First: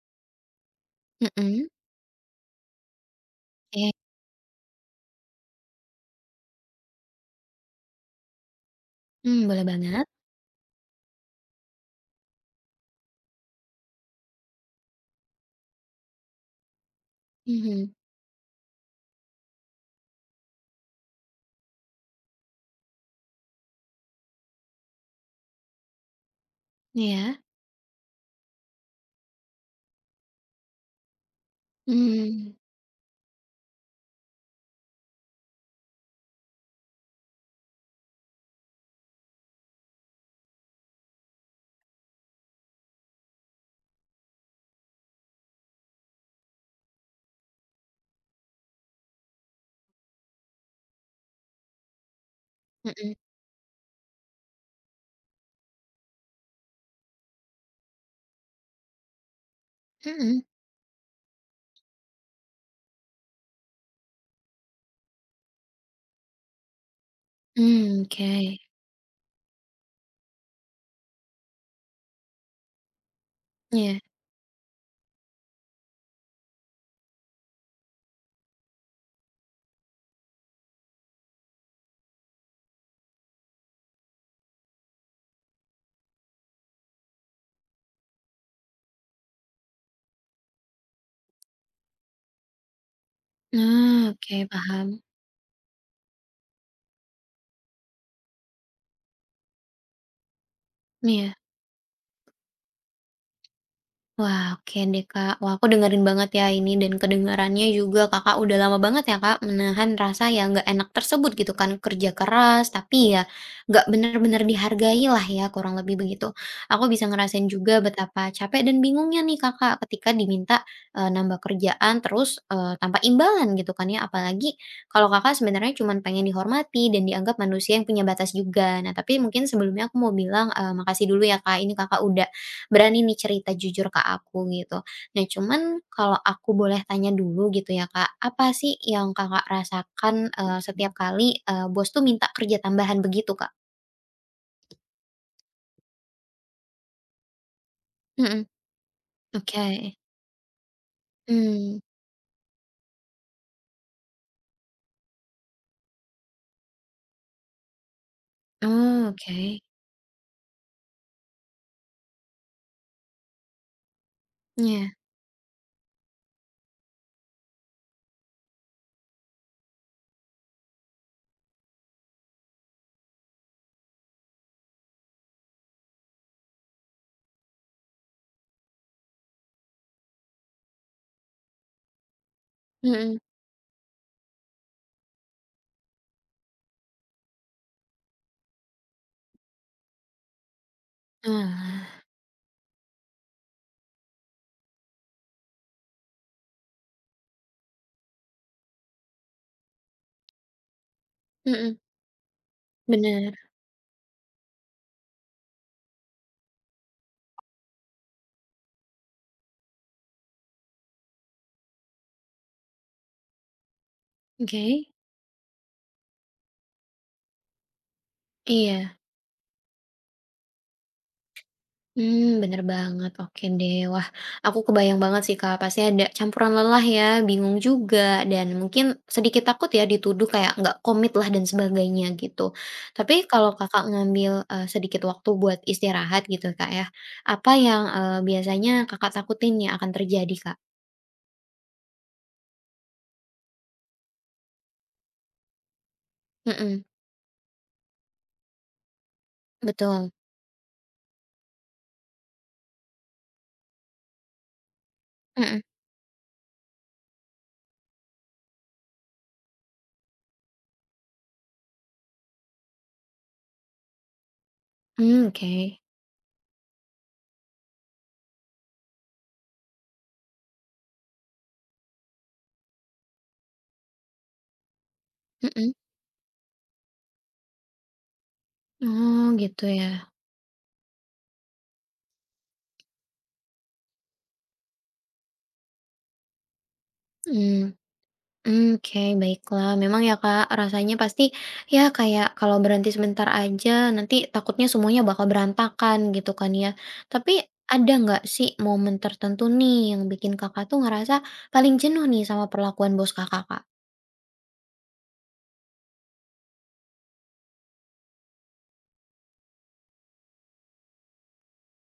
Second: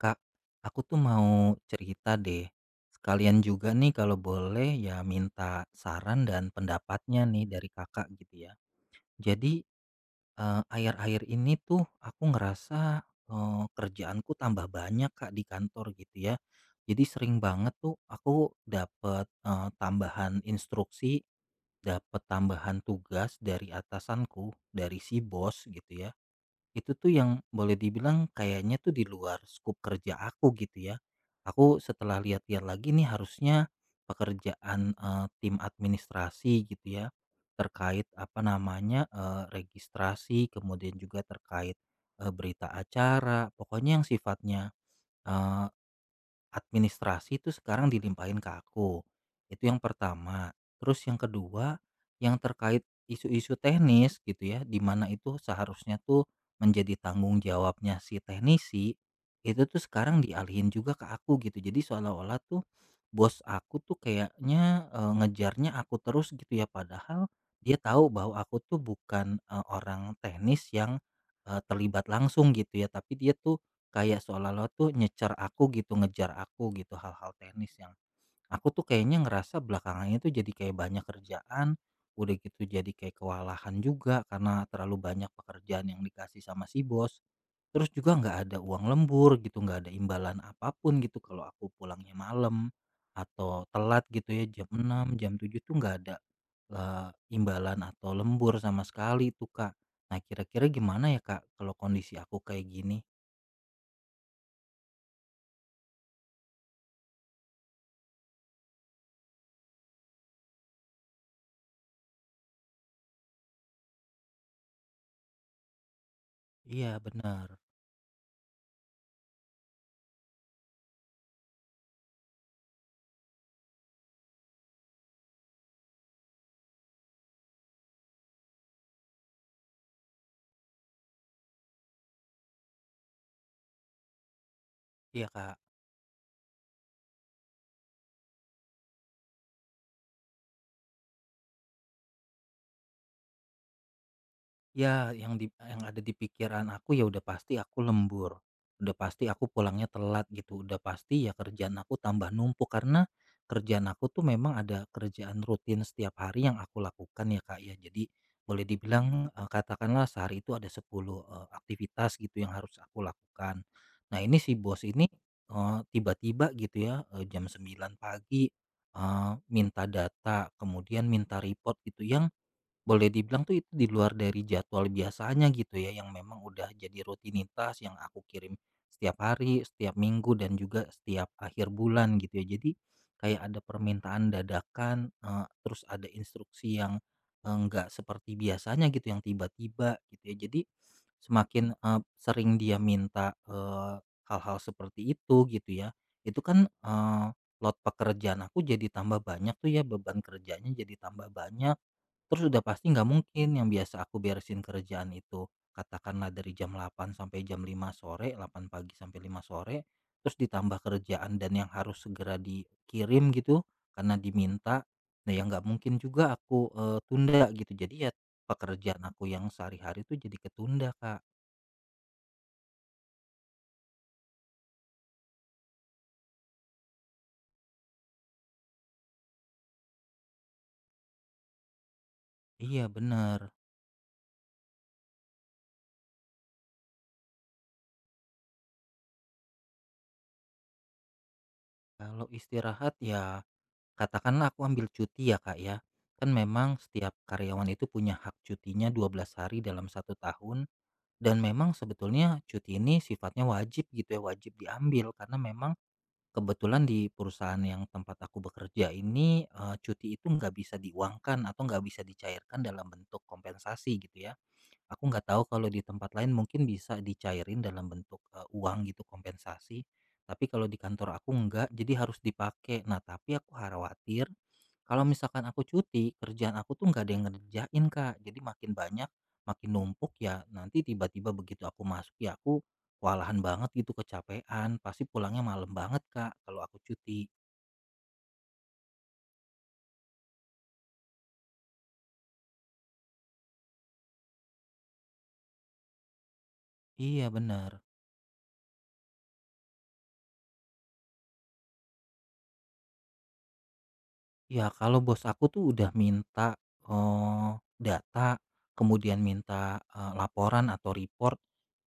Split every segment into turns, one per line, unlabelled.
Kak, aku tuh mau
Mhm.
cerita deh. Sekalian juga
Oke.
nih kalau boleh ya minta saran dan pendapatnya nih dari Kakak gitu ya.
mmm,
Jadi
boleh banget.
akhir-akhir ini tuh aku ngerasa kerjaanku tambah banyak Kak di kantor gitu ya. Jadi sering banget
Mhm.
tuh aku dapat tambahan instruksi, dapat tambahan tugas dari atasanku, dari si bos gitu ya, itu tuh yang
Iya.
boleh dibilang kayaknya tuh di luar skup kerja aku gitu ya. Aku setelah
Mmm.
lihat-lihat lagi nih harusnya pekerjaan, tim administrasi gitu ya, terkait apa namanya, registrasi, kemudian juga terkait, berita acara, pokoknya yang sifatnya administrasi itu sekarang dilimpahin ke aku. Itu yang pertama. Terus yang kedua, yang terkait
Mhm,
isu-isu teknis gitu ya, di mana itu seharusnya tuh menjadi tanggung jawabnya si teknisi, itu tuh sekarang
mhm.
dialihin juga ke aku gitu. Jadi seolah-olah tuh bos aku tuh kayaknya ngejarnya aku terus gitu ya, padahal dia
Mmm.
tahu
Oke.
bahwa aku tuh bukan orang teknis yang terlibat langsung gitu ya, tapi dia tuh
Iya.
kayak seolah-olah tuh nyecer aku gitu, ngejar aku gitu, hal-hal teknis yang aku tuh kayaknya ngerasa belakangan itu jadi kayak banyak kerjaan, udah gitu jadi kayak kewalahan juga karena terlalu banyak pekerjaan yang dikasih sama si bos. Terus juga nggak ada uang lembur gitu, nggak ada imbalan apapun gitu kalau aku pulangnya malam atau
Nah,
telat gitu
oke,
ya jam
paham.
6, jam 7 tuh nggak ada eh, imbalan atau lembur sama sekali tuh Kak. Nah, kira-kira gimana ya
Iya.
Kak kalau kondisi aku kayak gini?
Wah, oke deh Kak. Wah, aku dengerin banget ya ini dan kedengarannya juga Kakak udah lama banget ya Kak menahan rasa yang nggak enak tersebut gitu kan. Kerja keras tapi ya nggak benar-benar dihargai lah ya kurang lebih begitu. Aku
Iya,
bisa ngerasain
benar.
juga betapa capek dan bingungnya nih Kakak ketika diminta nambah kerjaan terus tanpa imbalan gitu kan ya. Apalagi kalau Kakak sebenarnya cuma pengen dihormati dan dianggap manusia yang punya batas juga. Nah, tapi mungkin sebelumnya aku mau bilang makasih dulu ya Kak. Ini Kakak udah berani nih cerita jujur ke aku gitu. Nah
Iya, Kak.
cuman kalau aku boleh tanya dulu gitu ya Kak, apa sih yang Kakak rasakan, setiap kali, bos tuh minta kerja tambahan begitu Kak?
Ya, yang ada di pikiran aku ya udah pasti aku lembur,
Mhm.
udah pasti aku
Oke.
pulangnya telat gitu, udah pasti ya
Hmm,
kerjaan aku tambah numpuk karena kerjaan aku tuh memang ada kerjaan rutin setiap hari yang aku lakukan ya, Kak, ya. Jadi boleh
oh
dibilang,
oke.
katakanlah sehari itu ada 10 aktivitas gitu yang harus aku lakukan. Nah, ini si bos
Iya.
ini, tiba-tiba gitu ya, jam 9 pagi, minta data, kemudian minta report gitu yang boleh dibilang tuh itu di luar dari jadwal biasanya gitu ya, yang memang udah jadi rutinitas yang aku kirim setiap hari, setiap minggu dan juga setiap akhir bulan gitu ya. Jadi
Mhm.
kayak ada permintaan dadakan, terus ada instruksi yang nggak seperti biasanya gitu, yang tiba-tiba gitu ya. Jadi semakin
Oalah.
sering dia minta hal-hal seperti itu gitu ya, itu kan lot pekerjaan aku jadi tambah banyak tuh ya, beban kerjanya jadi tambah
Mhm.
banyak. Terus udah pasti nggak
Bener.
mungkin yang biasa aku beresin kerjaan itu, katakanlah dari jam delapan sampai jam lima sore, delapan pagi sampai lima sore, terus ditambah kerjaan dan yang harus segera dikirim gitu karena
Oke.
diminta. Nah, yang nggak mungkin juga aku, tunda gitu. Jadi ya
Iya.
pekerjaan aku yang sehari-hari itu jadi ketunda, Kak.
Bener banget. Oke deh. Wah, aku kebayang banget sih, Kak. Pasti ada campuran lelah ya, bingung juga, dan mungkin sedikit takut ya dituduh kayak nggak komit lah dan sebagainya gitu.
Iya,
Tapi kalau
bener.
Kakak ngambil, sedikit waktu buat istirahat gitu, Kak, ya, apa yang, biasanya Kakak takutin ya akan terjadi, Kak?
Kalau istirahat ya katakanlah aku ambil cuti ya, Kak, ya. Kan memang
Mhm,
setiap karyawan itu punya hak cutinya 12 hari dalam
betul.
satu tahun. Dan memang sebetulnya cuti ini sifatnya wajib gitu ya, wajib diambil karena
Mhm.
memang kebetulan di perusahaan yang tempat aku bekerja ini, cuti itu nggak bisa diuangkan atau nggak bisa dicairkan dalam bentuk kompensasi gitu ya. Aku
Mmm,
nggak tahu
oke.
kalau di tempat lain mungkin bisa dicairin dalam bentuk, uang gitu, kompensasi, tapi kalau di kantor aku nggak, jadi harus dipakai. Nah, tapi aku khawatir kalau misalkan aku
Mhm.
cuti, kerjaan aku tuh nggak ada yang ngerjain, Kak. Jadi makin banyak,
Oh, gitu
makin
ya.
numpuk ya, nanti tiba-tiba begitu aku masuk ya aku kewalahan banget gitu, kecapean, pasti pulangnya malam banget, Kak, kalau aku cuti.
Mmm. Mmm, oke, baiklah. Memang ya, Kak, rasanya pasti ya kayak kalau berhenti sebentar aja nanti takutnya semuanya bakal berantakan gitu kan ya.
Iya,
Tapi
benar.
ada nggak sih momen tertentu nih yang bikin Kakak tuh ngerasa paling jenuh nih sama perlakuan bos Kakak, Kak?
Ya, kalau bos aku tuh udah minta, eee, data, kemudian minta, laporan atau report,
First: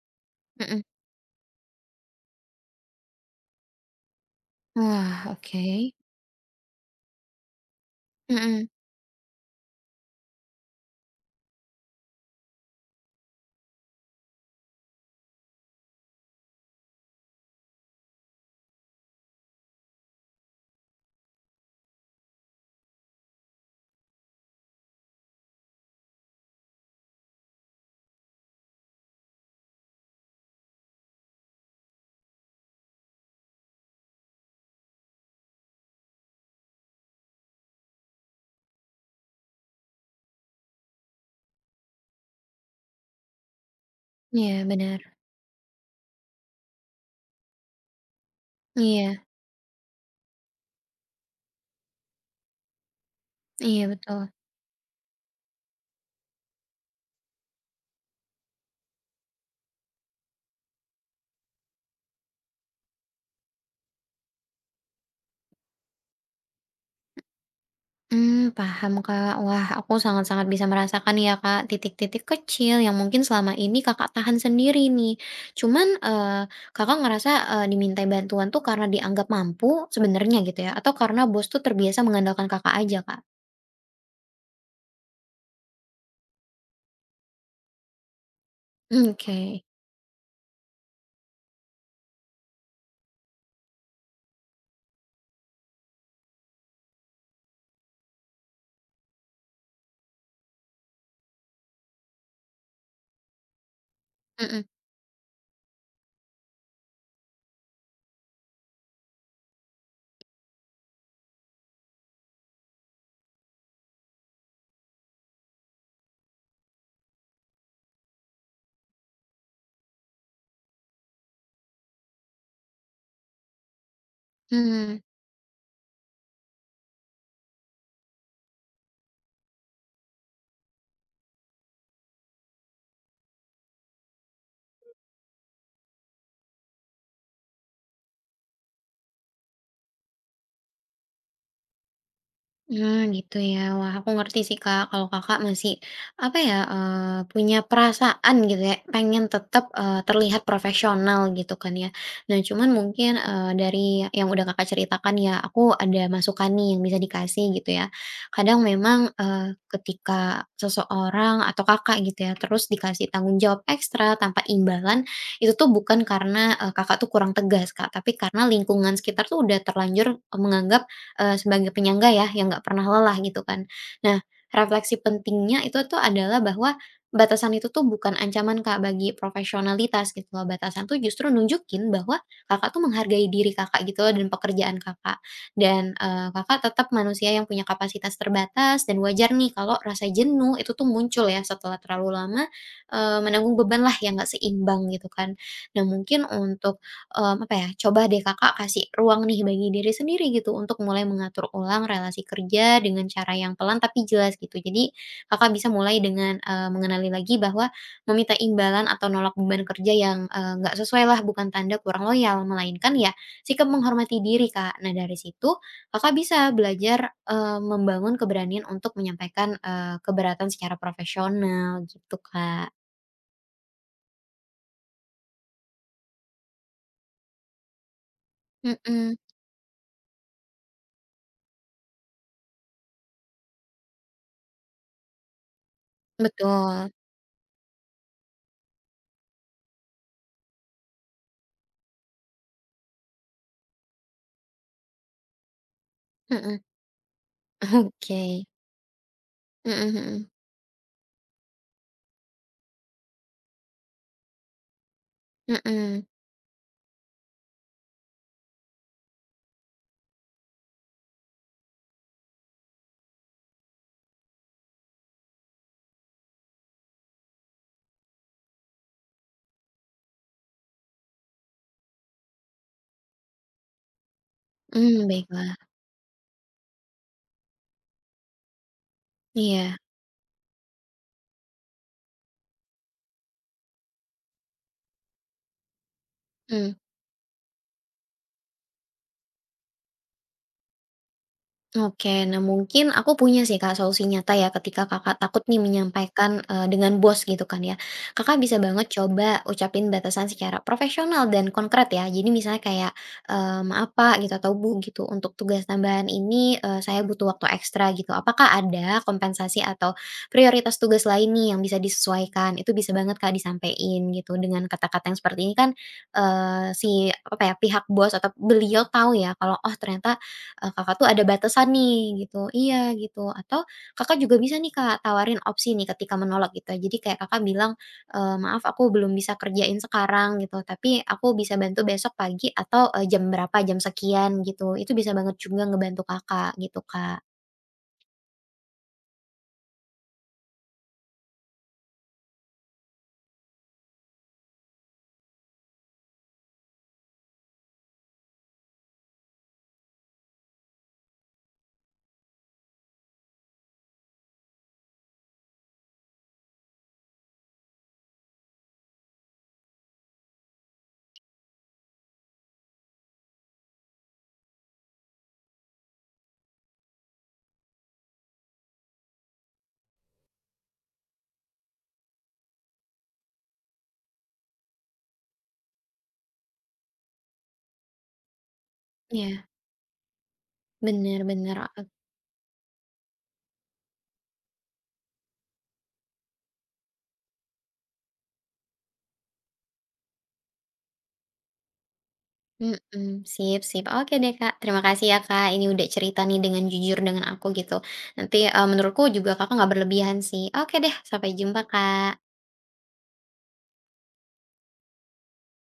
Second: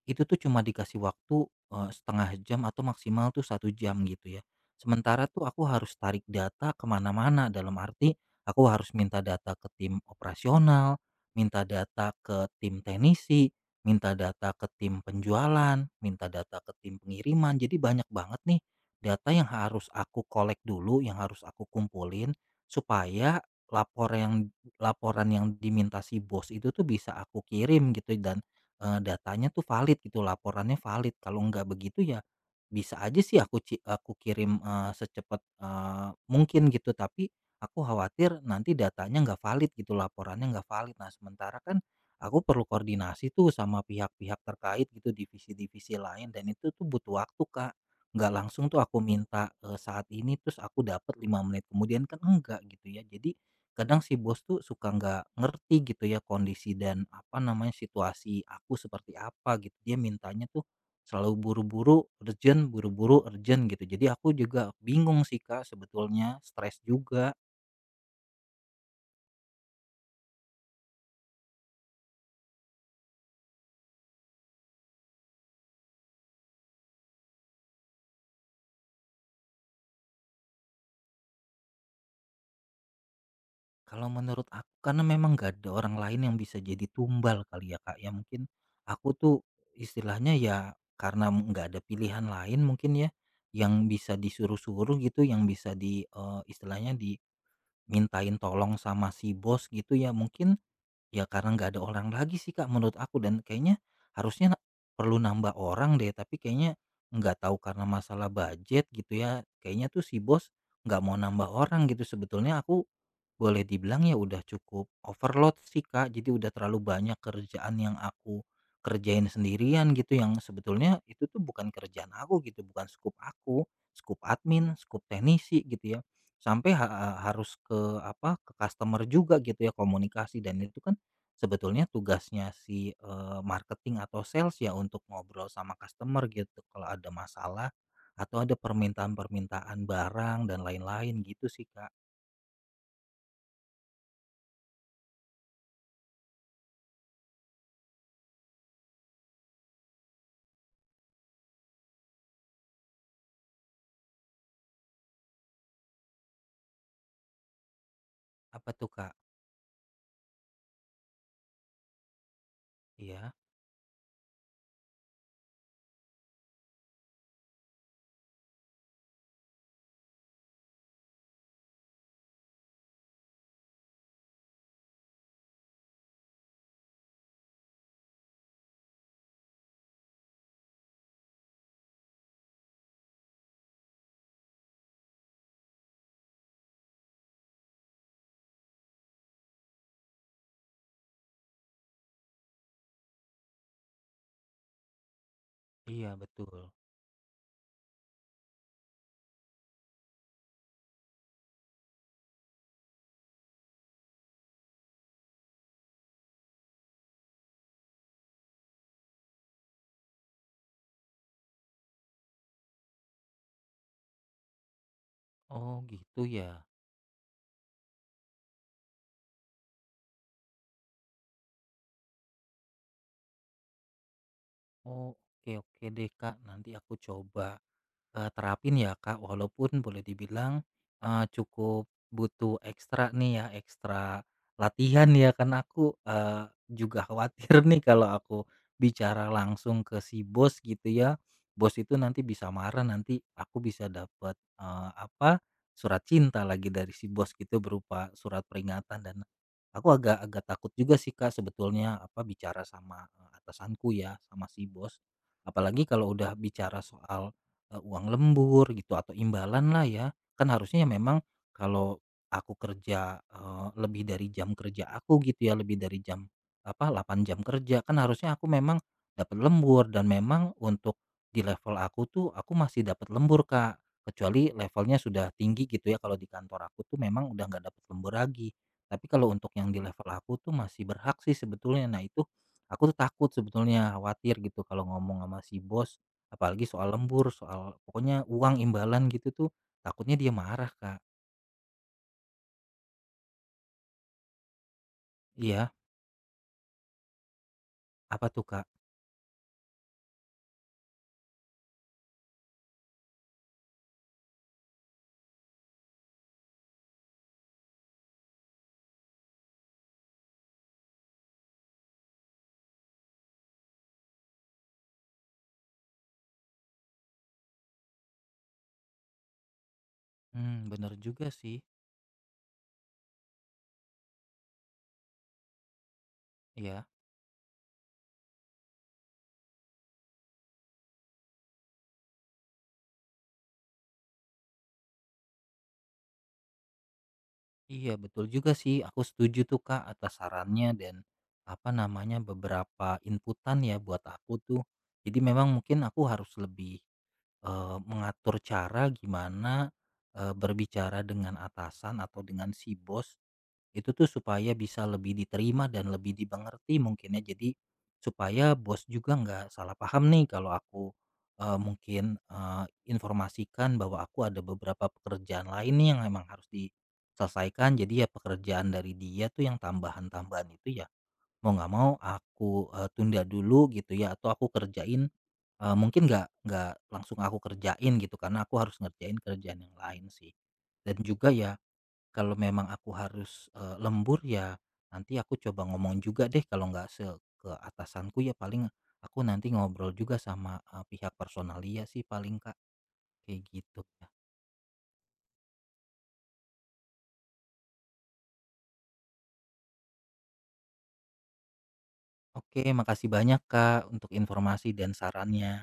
itu tuh cuma
Mhm.
dikasih waktu, 1 jam atau maksimal tuh satu jam gitu ya.
Wah,
Sementara tuh aku
oke.
harus tarik data kemana mana, dalam arti
Mhm,
aku harus minta data ke tim operasional, minta data ke tim teknisi, minta data ke tim penjualan, minta data ke tim pengiriman. Jadi banyak banget nih data yang harus aku kolek dulu, yang harus aku kumpulin supaya lapor yang laporan yang diminta si bos itu tuh bisa aku kirim gitu, dan datanya tuh valid gitu, laporannya valid. Kalau nggak begitu ya bisa aja sih aku kirim, secepat, mungkin gitu, tapi aku khawatir nanti datanya nggak valid gitu, laporannya nggak valid. Nah, sementara kan aku perlu koordinasi tuh sama pihak-pihak
iya
terkait
bener.
gitu, divisi-divisi lain, dan itu tuh butuh waktu, Kak. Nggak langsung tuh aku
Iya,
minta, saat ini terus aku dapat 5 menit kemudian, kan enggak gitu ya. Jadi
iya
kadang si
betul.
bos tuh suka nggak ngerti gitu ya kondisi dan apa namanya, situasi aku seperti apa gitu. Dia mintanya tuh selalu buru-buru, urgent gitu. Jadi aku juga bingung sih Kak sebetulnya, stres juga.
Paham, Kak. Wah, aku sangat-sangat bisa merasakan ya, Kak, titik-titik kecil yang mungkin selama ini Kakak tahan sendiri nih. Cuman, Kakak ngerasa, dimintai bantuan tuh karena dianggap mampu sebenarnya gitu ya, atau karena bos tuh terbiasa mengandalkan Kakak aja, Kak?
Kalau menurut aku karena memang gak ada orang lain yang bisa jadi tumbal kali ya, Kak, ya. Mungkin aku
Mmm,
tuh
oke.
istilahnya ya karena nggak ada pilihan lain mungkin ya, yang bisa disuruh-suruh gitu, yang bisa di, istilahnya dimintain tolong sama si bos gitu ya. Mungkin ya karena nggak ada orang lagi sih, Kak, menurut aku, dan kayaknya harusnya
Mhm,
perlu nambah orang deh, tapi kayaknya nggak tahu karena masalah budget gitu ya, kayaknya tuh si bos nggak mau nambah orang gitu. Sebetulnya aku boleh dibilang ya udah cukup overload sih Kak, jadi udah terlalu banyak kerjaan yang aku kerjain sendirian gitu yang sebetulnya itu tuh bukan kerjaan aku gitu, bukan skup aku, skup admin,
mmm.
skup teknisi gitu ya. Sampai harus ke apa, ke customer juga gitu ya, komunikasi, dan itu kan sebetulnya tugasnya si marketing atau sales ya untuk ngobrol sama customer gitu kalau ada masalah atau ada permintaan-permintaan barang dan lain-lain gitu sih Kak.
Nah, gitu ya. Wah, aku ngerti sih, Kak, kalau Kakak masih apa ya, punya perasaan gitu ya, pengen tetap, terlihat profesional gitu kan ya. Nah, cuman mungkin, dari yang udah Kakak ceritakan ya, aku ada masukan nih yang bisa dikasih gitu ya. Kadang
Apa tuh
memang,
Kak?
ketika seseorang atau Kakak gitu ya, terus dikasih
Iya,
tanggung jawab ekstra tanpa imbalan, itu tuh bukan karena, Kakak tuh kurang tegas, Kak, tapi karena lingkungan sekitar tuh udah terlanjur menganggap sebagai penyangga ya, yang nggak pernah lelah gitu kan. Nah, refleksi pentingnya itu tuh adalah bahwa batasan itu tuh bukan ancaman Kak bagi profesionalitas gitu loh, batasan tuh justru nunjukin bahwa Kakak tuh menghargai diri Kakak gitu loh dan pekerjaan Kakak. Dan, Kakak tetap manusia yang punya kapasitas terbatas dan wajar nih kalau rasa jenuh itu tuh muncul ya setelah terlalu lama, menanggung beban lah yang nggak seimbang gitu kan. Nah
iya
mungkin
betul.
untuk apa ya, coba deh Kakak kasih ruang nih bagi diri sendiri gitu untuk mulai mengatur ulang relasi kerja dengan cara yang pelan tapi jelas gitu. Jadi Kakak bisa mulai dengan, mengenali lagi bahwa meminta imbalan atau nolak beban kerja yang, nggak sesuailah bukan tanda kurang loyal, melainkan ya sikap menghormati diri, Kak. Nah dari situ
Oh
Kakak
gitu
bisa
ya.
belajar, membangun keberanian untuk menyampaikan, keberatan secara profesional gitu, Kak.
Oh, oke oke deh Kak, nanti aku coba. Terapin ya,
Mhm,
Kak, walaupun boleh dibilang, cukup butuh ekstra nih ya, ekstra latihan ya, karena aku,
betul.
juga khawatir nih kalau aku bicara langsung ke si bos gitu ya, bos itu nanti bisa marah, nanti aku bisa dapat apa, surat cinta
Mhm.
lagi dari si bos gitu berupa
Oke.
surat peringatan, dan
Mhm,
aku agak
mhm.
agak takut juga sih, Kak, sebetulnya apa bicara sama, atasanku ya, sama si bos. Apalagi
Mhm.
kalau udah bicara soal uang lembur gitu atau imbalan lah ya. Kan harusnya ya memang kalau aku kerja, lebih dari jam kerja aku gitu ya, lebih dari jam, apa, 8 jam kerja, kan harusnya aku memang dapat lembur, dan memang untuk di level aku tuh, aku masih dapat lembur, Kak. Kecuali levelnya
Mmm,
sudah
baiklah.
tinggi gitu ya, kalau di kantor aku tuh memang udah nggak dapat lembur lagi. Tapi kalau untuk yang
Iya.
di level aku tuh masih berhak sih sebetulnya. Nah itu, aku tuh takut sebetulnya, khawatir gitu kalau ngomong sama si bos apalagi
Mmm.
soal lembur, soal pokoknya uang imbalan gitu tuh, takutnya dia marah, Kak.
Oke, nah mungkin aku punya sih Kak solusi nyata ya ketika Kakak takut nih
Iya,
menyampaikan, dengan bos gitu kan ya.
apa
Kakak
tuh,
bisa
Kak?
banget coba ucapin batasan secara profesional dan konkret ya. Jadi misalnya kayak, "Maaf Pak," gitu atau "Bu," gitu, "untuk tugas tambahan ini, saya butuh waktu ekstra," gitu. "Apakah ada kompensasi atau prioritas tugas lain nih yang bisa disesuaikan?" Itu bisa banget Kak disampaikan gitu. Dengan kata-kata yang seperti ini kan, si apa ya, pihak bos atau beliau tahu ya kalau, "Oh ternyata
Hmm, bener
Kakak tuh ada
juga sih.
batasan nih gitu, iya gitu, atau Kakak juga bisa nih Kak tawarin opsi nih ketika menolak gitu ya.
Iya.
Jadi kayak Kakak bilang, "Maaf aku belum bisa kerjain sekarang gitu, tapi aku bisa bantu besok pagi atau, jam berapa, jam sekian," gitu. Itu bisa banget juga ngebantu Kakak gitu, Kak.
Iya, betul juga sih, aku setuju tuh, Kak, atas sarannya dan, apa namanya, beberapa inputan ya buat aku tuh. Jadi memang mungkin aku harus lebih, mengatur cara gimana, berbicara dengan atasan atau dengan si bos itu tuh supaya bisa lebih diterima dan lebih dimengerti mungkin ya. Jadi supaya bos juga nggak salah paham nih kalau aku mungkin informasikan bahwa aku ada beberapa pekerjaan lain nih yang memang harus diselesaikan. Jadi ya pekerjaan dari dia tuh yang tambahan-tambahan itu ya mau nggak mau aku tunda dulu gitu ya atau aku kerjain mungkin nggak langsung aku kerjain gitu karena aku harus ngerjain
Iya.
kerjaan yang lain sih. Dan
Bener
juga ya
bener,
kalau memang aku harus, lembur ya nanti aku coba ngomong juga deh, kalau nggak se ke atasanku ya paling aku nanti ngobrol juga sama, pihak personalia sih paling Kak,
mhm,
kayak
sip
gitu
sip.
ya.
Oke deh Kak, terima kasih ya Kak, ini udah cerita nih dengan jujur dengan aku gitu. Nanti, menurutku juga Kakak nggak berlebihan sih. Oke deh, sampai jumpa, Kak.
Oke, makasih banyak Kak, untuk informasi dan sarannya.